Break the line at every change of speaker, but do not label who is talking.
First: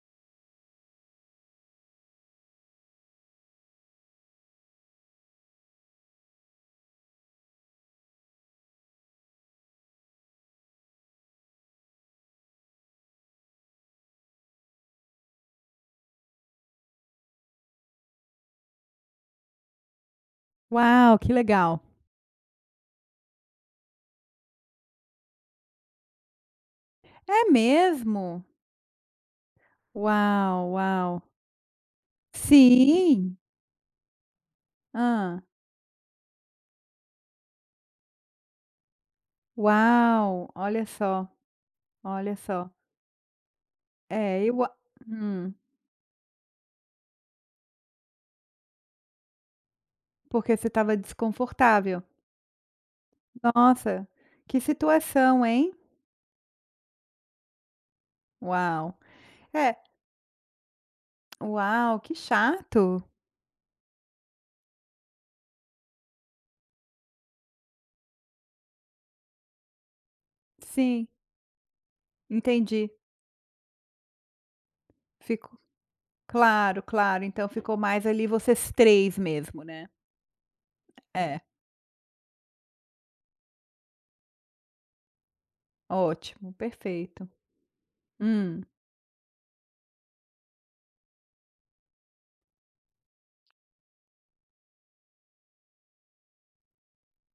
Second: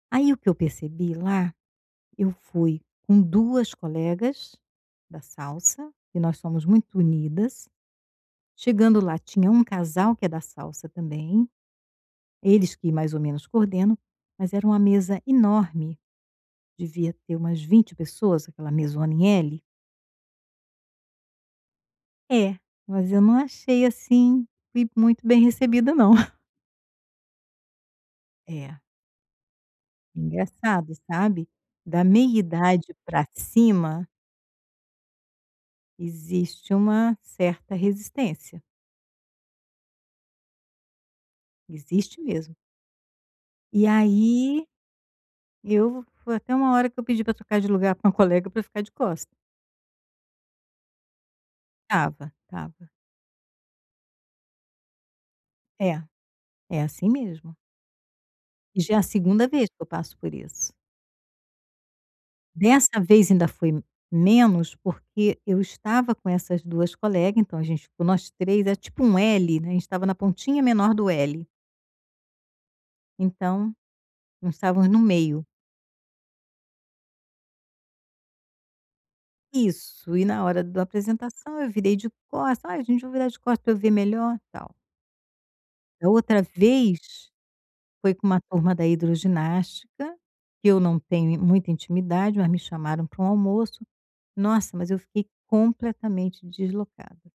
Aí o que eu percebi, lá, eu fui com duas colegas da salsa, que nós somos muito unidas. Chegando lá, tinha um casal que é da salsa também, eles que mais ou menos coordenam, mas era uma mesa enorme, devia ter umas 20 pessoas, aquela mesona em L.
Uau, que legal!
É, mas eu não achei, assim, que fui muito bem recebida não.
É mesmo?
É.
Uau!
Engraçado
Uau!
sabe, da meia idade pra
Sim.
cima.
Hã.
Existe uma certa resistência.
Uau! Olha só,
Existe
olha
mesmo.
só.
E
É eu
aí,
a hum.
eu foi até uma hora que eu pedi pra trocar de lugar com um colega pra ficar de costa.
Porque você estava desconfortável?
Estava, estava.
Nossa, que situação hein?
É, é assim mesmo. E,
Uau!
já, é a 2ª vez
É
que eu passo por isso.
Uau, que
Dessa
chato!
vez ainda foi menos, porque eu estava com essas 2 colega, então, a gente ficou nós 3, é tipo um L, né, a gente estava na pontinha menor
Sim.
do L.
Entendi.
Então, nós estávamos no meio.
Fico Claro, claro, então, ficou mais, ali, vocês 3 mesmo, né?
Isso, e na hora da
É.
apresentação eu virei de costa: "Ai gente vou virar de costa pra eu ver melhor", tal. Da outra
Ótimo perfeito,
vez, foi com uma
hum.
turma da hidroginástica que eu não tenho muita intimidade, mas me chamaram pra um almoço Nossa, mas eu fiquei completamente deslocada.